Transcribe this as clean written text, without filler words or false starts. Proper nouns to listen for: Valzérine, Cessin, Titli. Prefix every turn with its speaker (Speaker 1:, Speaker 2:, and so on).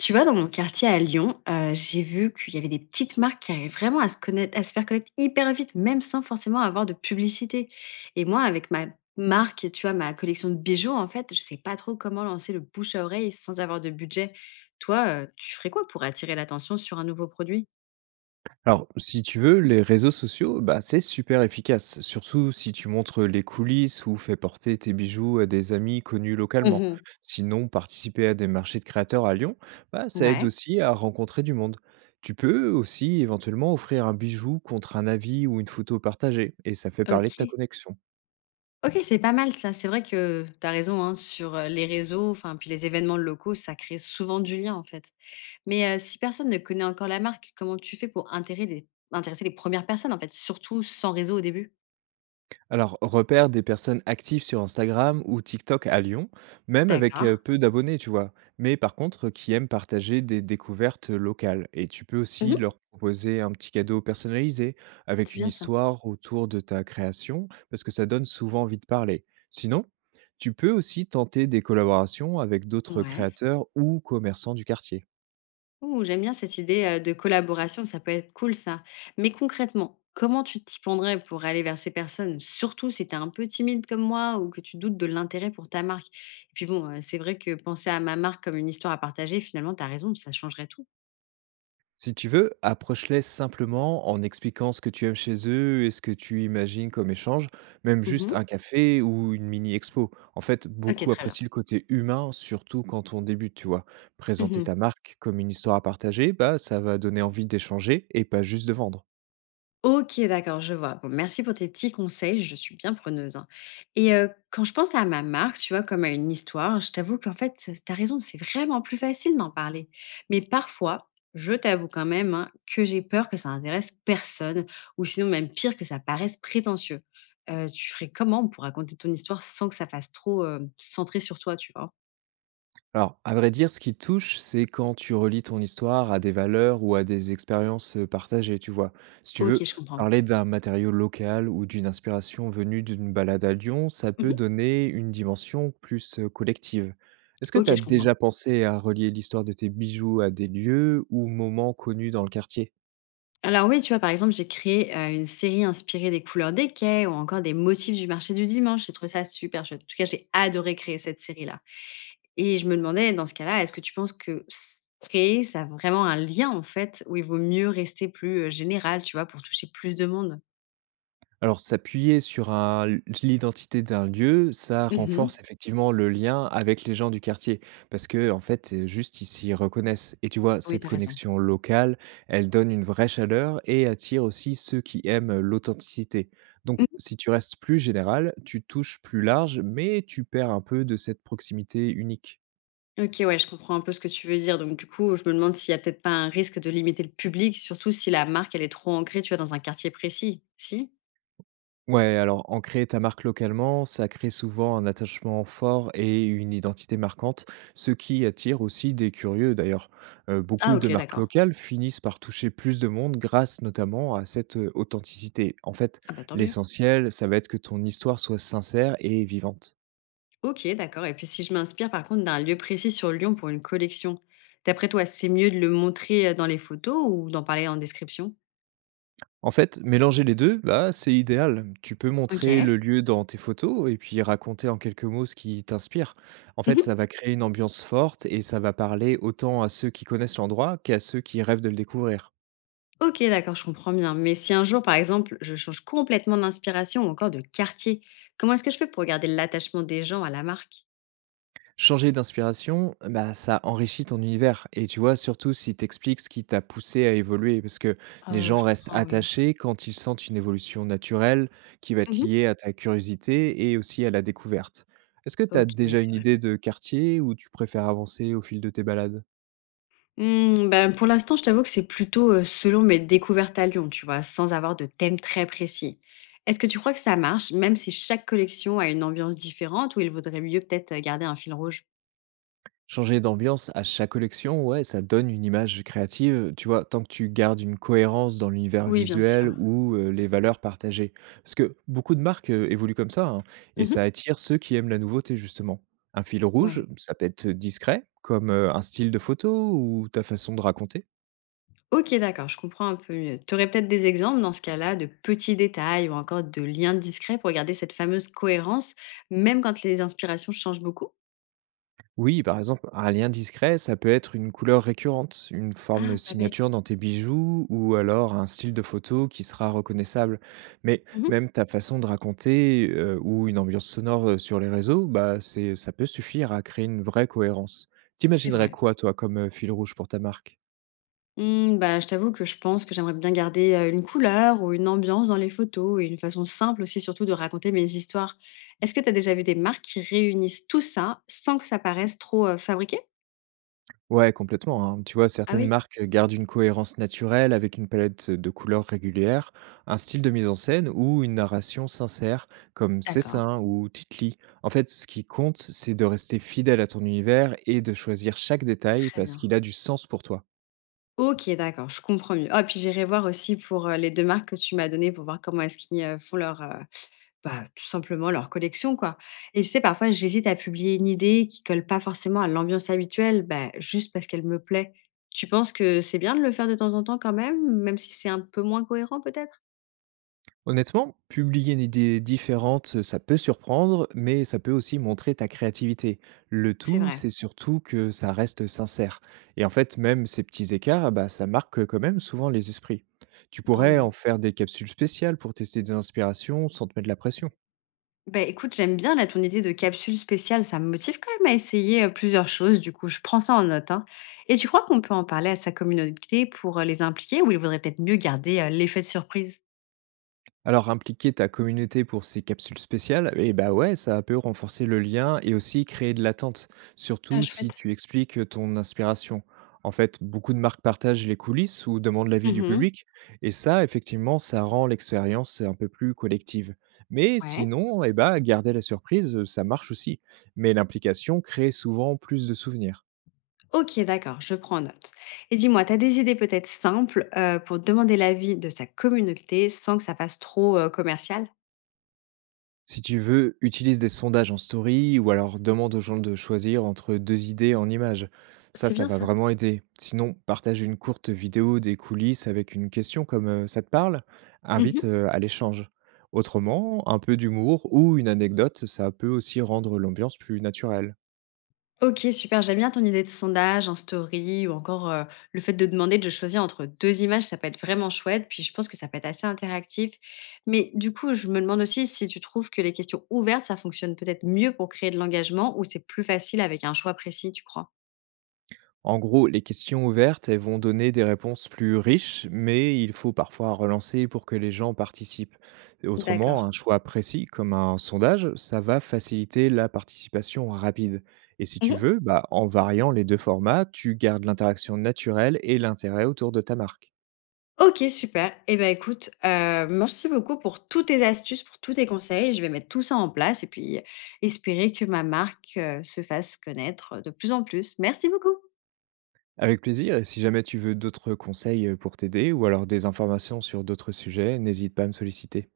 Speaker 1: Tu vois, dans mon quartier à Lyon, j'ai vu qu'il y avait des petites marques qui arrivaient vraiment à se faire connaître hyper vite, même sans forcément avoir de publicité. Et moi, avec ma marque, tu vois, ma collection de bijoux, en fait, je sais pas trop comment lancer le bouche à oreille sans avoir de budget. Toi, tu ferais quoi pour attirer l'attention sur un nouveau produit?
Speaker 2: Alors, si tu veux, les réseaux sociaux, bah, c'est super efficace, surtout si tu montres les coulisses ou fais porter tes bijoux à des amis connus localement.
Speaker 1: Mmh.
Speaker 2: Sinon, participer à des marchés de créateurs à Lyon, bah, ça aide
Speaker 1: Ouais,
Speaker 2: aussi à rencontrer du monde. Tu peux aussi éventuellement offrir un bijou contre un avis ou une photo partagée, et ça fait parler de ta
Speaker 1: OK.
Speaker 2: connexion.
Speaker 1: OK, c'est pas mal ça. C'est vrai que tu as raison, hein, sur, les réseaux, enfin, puis les événements locaux, ça crée souvent du lien, en fait. Mais si personne ne connaît encore la marque, comment tu fais pour intérer les intéresser les premières personnes, en fait? Surtout sans réseau au début?
Speaker 2: Alors, repère des personnes actives sur Instagram ou TikTok à Lyon, même avec
Speaker 1: D'accord.
Speaker 2: peu d'abonnés, tu vois. Mais par contre, qui aiment partager des découvertes locales. Et tu peux aussi
Speaker 1: Mmh.
Speaker 2: leur proposer un petit cadeau personnalisé avec
Speaker 1: C'est
Speaker 2: une
Speaker 1: bien ça.
Speaker 2: histoire autour de ta création, parce que ça donne souvent envie de parler. Sinon, tu peux aussi tenter des collaborations avec d'autres
Speaker 1: Ouais.
Speaker 2: créateurs ou commerçants du quartier.
Speaker 1: Ouh, j'aime bien cette idée, de collaboration, ça peut être cool ça. Mais concrètement, comment tu t'y prendrais pour aller vers ces personnes? Surtout si tu es un peu timide comme moi ou que tu doutes de l'intérêt pour ta marque? Et puis bon, c'est vrai que penser à ma marque comme une histoire à partager, finalement, tu as raison, ça changerait tout.
Speaker 2: Si tu veux, approche-les simplement en expliquant ce que tu aimes chez eux et ce que tu imagines comme échange, même juste
Speaker 1: Mmh.
Speaker 2: un café ou une mini-expo. En fait,
Speaker 1: OK,
Speaker 2: beaucoup
Speaker 1: très bien.
Speaker 2: apprécient le côté humain, surtout quand on débute, tu vois. Présenter
Speaker 1: Mmh.
Speaker 2: ta marque comme une histoire à partager, bah, ça va donner envie d'échanger et pas juste de vendre.
Speaker 1: OK, d'accord, je vois. Bon, merci pour tes petits conseils, je suis bien preneuse, hein. Et quand je pense à ma marque, tu vois, comme à une histoire, je t'avoue qu'en fait, c tu raison, c'est vraiment plus facile d'en parler. Mais parfois, je t'avoue quand même, hein, que j'ai peur que ça intéresse personne ou sinon même pire, que ça paraisse prétentieux. Tu ferais comment pour raconter ton histoire sans que ça fasse trop, centré sur toi, tu vois?
Speaker 2: Alors, à vrai dire, ce qui touche, c'est quand tu relis ton histoire à des valeurs ou à des expériences, partagées, tu vois? Si tu
Speaker 1: OK,
Speaker 2: veux,
Speaker 1: je comprends.
Speaker 2: parler d'un matériau local ou d'une inspiration venue d'une balade à Lyon, ça peut
Speaker 1: Mmh.
Speaker 2: donner une dimension plus, collective. Est-ce que tu
Speaker 1: OK,
Speaker 2: as
Speaker 1: je comprends.
Speaker 2: déjà pensé à relier l'histoire de tes bijoux à des lieux ou moments connus dans le quartier?
Speaker 1: Alors oui, tu vois, par exemple, j'ai créé, une série inspirée des couleurs des quais ou encore des motifs du marché du dimanche. J'ai trouvé ça super chouette. En tout cas, j'ai adoré créer cette série-là et je me demandais dans ce cas-là, est-ce que tu penses que s créer, ça a vraiment un lien, en fait, où il vaut mieux rester plus, général, tu vois, pour toucher plus de monde?
Speaker 2: Alors s'appuyer sur un l'identité d'un lieu, ça
Speaker 1: Mmh.
Speaker 2: renforce effectivement le lien avec les gens du quartier. Parce que en fait, juste ils s'y reconnaissent et tu vois,
Speaker 1: Oui,
Speaker 2: cette
Speaker 1: t'as raison.
Speaker 2: connexion locale, elle donne une vraie chaleur et attire aussi ceux qui aiment, l'authenticité. Donc
Speaker 1: Mmh.
Speaker 2: si tu restes plus général, tu touches plus large, mais tu perds un peu de cette proximité unique.
Speaker 1: OK, ouais, je comprends un peu ce que tu veux dire. Donc du coup, je me demande s'il y a peut-être pas un risque de limiter le public, surtout si la marque, elle est trop ancrée, tu vois, dans un quartier précis, si?
Speaker 2: Ouais, alors en créer ta marque localement, ça crée souvent un attachement fort et une identité marquante, ce qui attire aussi des curieux d'ailleurs.
Speaker 1: Ah
Speaker 2: Beaucoup de
Speaker 1: OK,
Speaker 2: marques
Speaker 1: d'accord.
Speaker 2: locales finissent par toucher plus de monde grâce notamment à cette authenticité. En fait,
Speaker 1: Ah bah, tant mieux.
Speaker 2: l'essentiel, ça va être que ton histoire soit sincère et vivante.
Speaker 1: Ok, d'accord. Et puis si je m'inspire par contre d'un lieu précis sur Lyon pour une collection, d'après toi, c'est mieux de le montrer dans les photos ou d'en parler en description.
Speaker 2: En fait, mélanger les 2, bah, c'est idéal. Tu peux
Speaker 1: Ok.
Speaker 2: montrer le lieu dans tes photos et puis raconter en quelques mots ce qui t'inspire. En fait, ça
Speaker 1: Mhm.
Speaker 2: va créer une ambiance forte et ça va parler autant à ceux qui connaissent l'endroit qu'à ceux qui rêvent de le découvrir.
Speaker 1: Ok, d'accord, je comprends bien. Mais si un jour, par exemple, je change complètement d'inspiration ou encore de quartier, comment est-ce que je fais pour garder l'attachement des gens à la marque?
Speaker 2: Changer d'inspiration, bah, ça enrichit ton univers et tu vois, surtout si tu ce qui t'a poussé à évoluer parce que les
Speaker 1: Oh,
Speaker 2: gens
Speaker 1: je
Speaker 2: restent
Speaker 1: comprends, oui.
Speaker 2: attachés quand ils sentent une évolution naturelle qui va être
Speaker 1: Mhm.
Speaker 2: liée à ta curiosité et aussi à la découverte. Est-ce que tu as
Speaker 1: Ok, oui,
Speaker 2: déjà une
Speaker 1: c'est
Speaker 2: idée de quartier ou tu préfères avancer au fil de tes balades?
Speaker 1: Mmh, ben, pour l'instant, je t'avoue que c'est plutôt, selon mes découvertes à Lyon, tu vois? Sans avoir de thème très précis. Est-ce que tu crois que ça marche, même si chaque collection a une ambiance différente ou il vaudrait mieux peut-être, garder un fil rouge?
Speaker 2: Changer d'ambiance à chaque collection, ouais, ça donne une image créative, tu vois, tant que tu gardes une cohérence dans l'univers
Speaker 1: Oui, bien sûr.
Speaker 2: visuel ou les valeurs partagées. Parce que beaucoup de marques, évoluent comme ça, hein, et ça
Speaker 1: Mmh.
Speaker 2: attire ceux qui aiment la nouveauté, justement. Un fil rouge,
Speaker 1: Ouais.
Speaker 2: ça peut être discret, comme, un style de photo ou ta façon de raconter.
Speaker 1: OK, d'accord, je comprends un peu mieux. Tu aurais peut-être des exemples dans ce cas-là de petits détails ou encore de liens discrets pour garder cette fameuse cohérence, même quand les inspirations changent beaucoup?
Speaker 2: Oui, par exemple, un lien discret, ça peut être une couleur récurrente, une
Speaker 1: Ah,
Speaker 2: forme
Speaker 1: pas
Speaker 2: signature
Speaker 1: bête.
Speaker 2: dans tes bijoux ou alors un style de photo qui sera reconnaissable. Mais
Speaker 1: Mmh.
Speaker 2: même ta façon de raconter ou une ambiance sonore sur les réseaux, bah, c'est, ça peut suffire à créer une vraie cohérence.
Speaker 1: C'est
Speaker 2: T'imaginerais
Speaker 1: vrai.
Speaker 2: quoi, toi, comme fil rouge pour ta marque?
Speaker 1: Mmh, bah, je t'avoue que je pense que j'aimerais bien garder, une couleur ou une ambiance dans les photos et une façon simple aussi surtout de raconter mes histoires. Est-ce que tu as déjà vu des marques qui réunissent tout ça sans que ça paraisse trop, fabriqué?
Speaker 2: Ouais, complètement, hein. Tu vois,
Speaker 1: Ah
Speaker 2: certaines
Speaker 1: oui?
Speaker 2: marques gardent une cohérence naturelle avec une palette de couleurs régulière, un style de mise en scène ou une narration sincère, comme
Speaker 1: D'accord,
Speaker 2: Cessin ou Titli. En fait, ce qui compte, c'est de rester fidèle à ton univers et de choisir chaque détail
Speaker 1: très
Speaker 2: parce
Speaker 1: bien.
Speaker 2: qu'il a du sens pour toi.
Speaker 1: OK, d'accord, je comprends mieux. Oh, puis j'irai voir aussi pour, les 2 marques que tu m'as données pour voir comment est-ce qu'ils, font leur, Bah, tout simplement leur collection, quoi. Et tu sais, parfois, j'hésite à publier une idée qui colle pas forcément à l'ambiance habituelle, bah, juste parce qu'elle me plaît. Tu penses que c'est bien de le faire de temps en temps quand même, même si c'est un peu moins cohérent peut-être?
Speaker 2: Honnêtement, publier une idée différente, ça peut surprendre, mais ça peut aussi montrer ta créativité. Le
Speaker 1: C'est
Speaker 2: tout,
Speaker 1: vrai,
Speaker 2: c'est surtout que ça reste sincère. Et en fait, même ces petits écarts, ah bah, ça marque quand même souvent les esprits. Tu
Speaker 1: tant
Speaker 2: pourrais
Speaker 1: mieux.
Speaker 2: en faire des capsules spéciales pour tester des inspirations sans te mettre la pression.
Speaker 1: Bah, écoute, j'aime bien la ton idée de capsule spéciale, ça me motive quand même à essayer plusieurs choses, du coup, je prends ça en note, hein. Et tu crois qu'on peut en parler à sa communauté pour les impliquer ou il vaudrait peut-être mieux garder l'effet de surprise?
Speaker 2: Alors, impliquer ta communauté pour ces capsules spéciales, eh bah ouais, ça peut renforcer le lien et aussi créer de l'attente,
Speaker 1: Ah,
Speaker 2: surtout si
Speaker 1: chouette.
Speaker 2: tu expliques ton inspiration. En fait, beaucoup de marques partagent les coulisses ou demandent l'avis du
Speaker 1: Mhm.
Speaker 2: public, et ça, effectivement, ça rend l'expérience un peu plus collective. Mais
Speaker 1: Ouais.
Speaker 2: sinon, eh bah, garder la surprise, ça marche aussi. Mais l'implication crée souvent plus de souvenirs.
Speaker 1: OK, d'accord, je prends note. Et dis-moi, tu as des idées peut-être simples, pour demander l'avis de sa communauté sans que ça fasse trop, commercial?
Speaker 2: Si tu veux, utilise des sondages en story ou alors demande aux gens de choisir entre deux idées en images. Ça,
Speaker 1: C'est
Speaker 2: ça
Speaker 1: bien
Speaker 2: va
Speaker 1: ça.
Speaker 2: vraiment aider. Sinon, partage une courte vidéo des coulisses avec une question comme ça te parle, invite
Speaker 1: Mmh.
Speaker 2: à l'échange. Autrement, un peu d'humour ou une anecdote, ça peut aussi rendre l'ambiance plus naturelle.
Speaker 1: OK, super, j'aime bien ton idée de sondage en story ou encore, le fait de demander de choisir entre 2 images, ça peut être vraiment chouette, puis je pense que ça peut être assez interactif. Mais du coup, je me demande aussi si tu trouves que les questions ouvertes, ça fonctionne peut-être mieux pour créer de l'engagement ou c'est plus facile avec un choix précis, tu crois?
Speaker 2: En gros, les questions ouvertes, elles vont donner des réponses plus riches, mais il faut parfois relancer pour que les gens participent. Et
Speaker 1: D'accord.
Speaker 2: autrement, un choix précis, comme un sondage, ça va faciliter la participation rapide. Et si tu
Speaker 1: Mmh.
Speaker 2: veux, bah, en variant les deux formats, tu gardes l'interaction naturelle et l'intérêt autour de ta marque.
Speaker 1: OK, super. Et ben écoute, merci beaucoup pour toutes tes astuces, pour tous tes conseils. Je vais mettre tout ça en place et puis espérer que ma marque, se fasse connaître de plus en plus. Merci beaucoup.
Speaker 2: Avec plaisir, et si jamais tu veux d'autres conseils pour t'aider ou alors des informations sur d'autres sujets, n'hésite pas à me solliciter.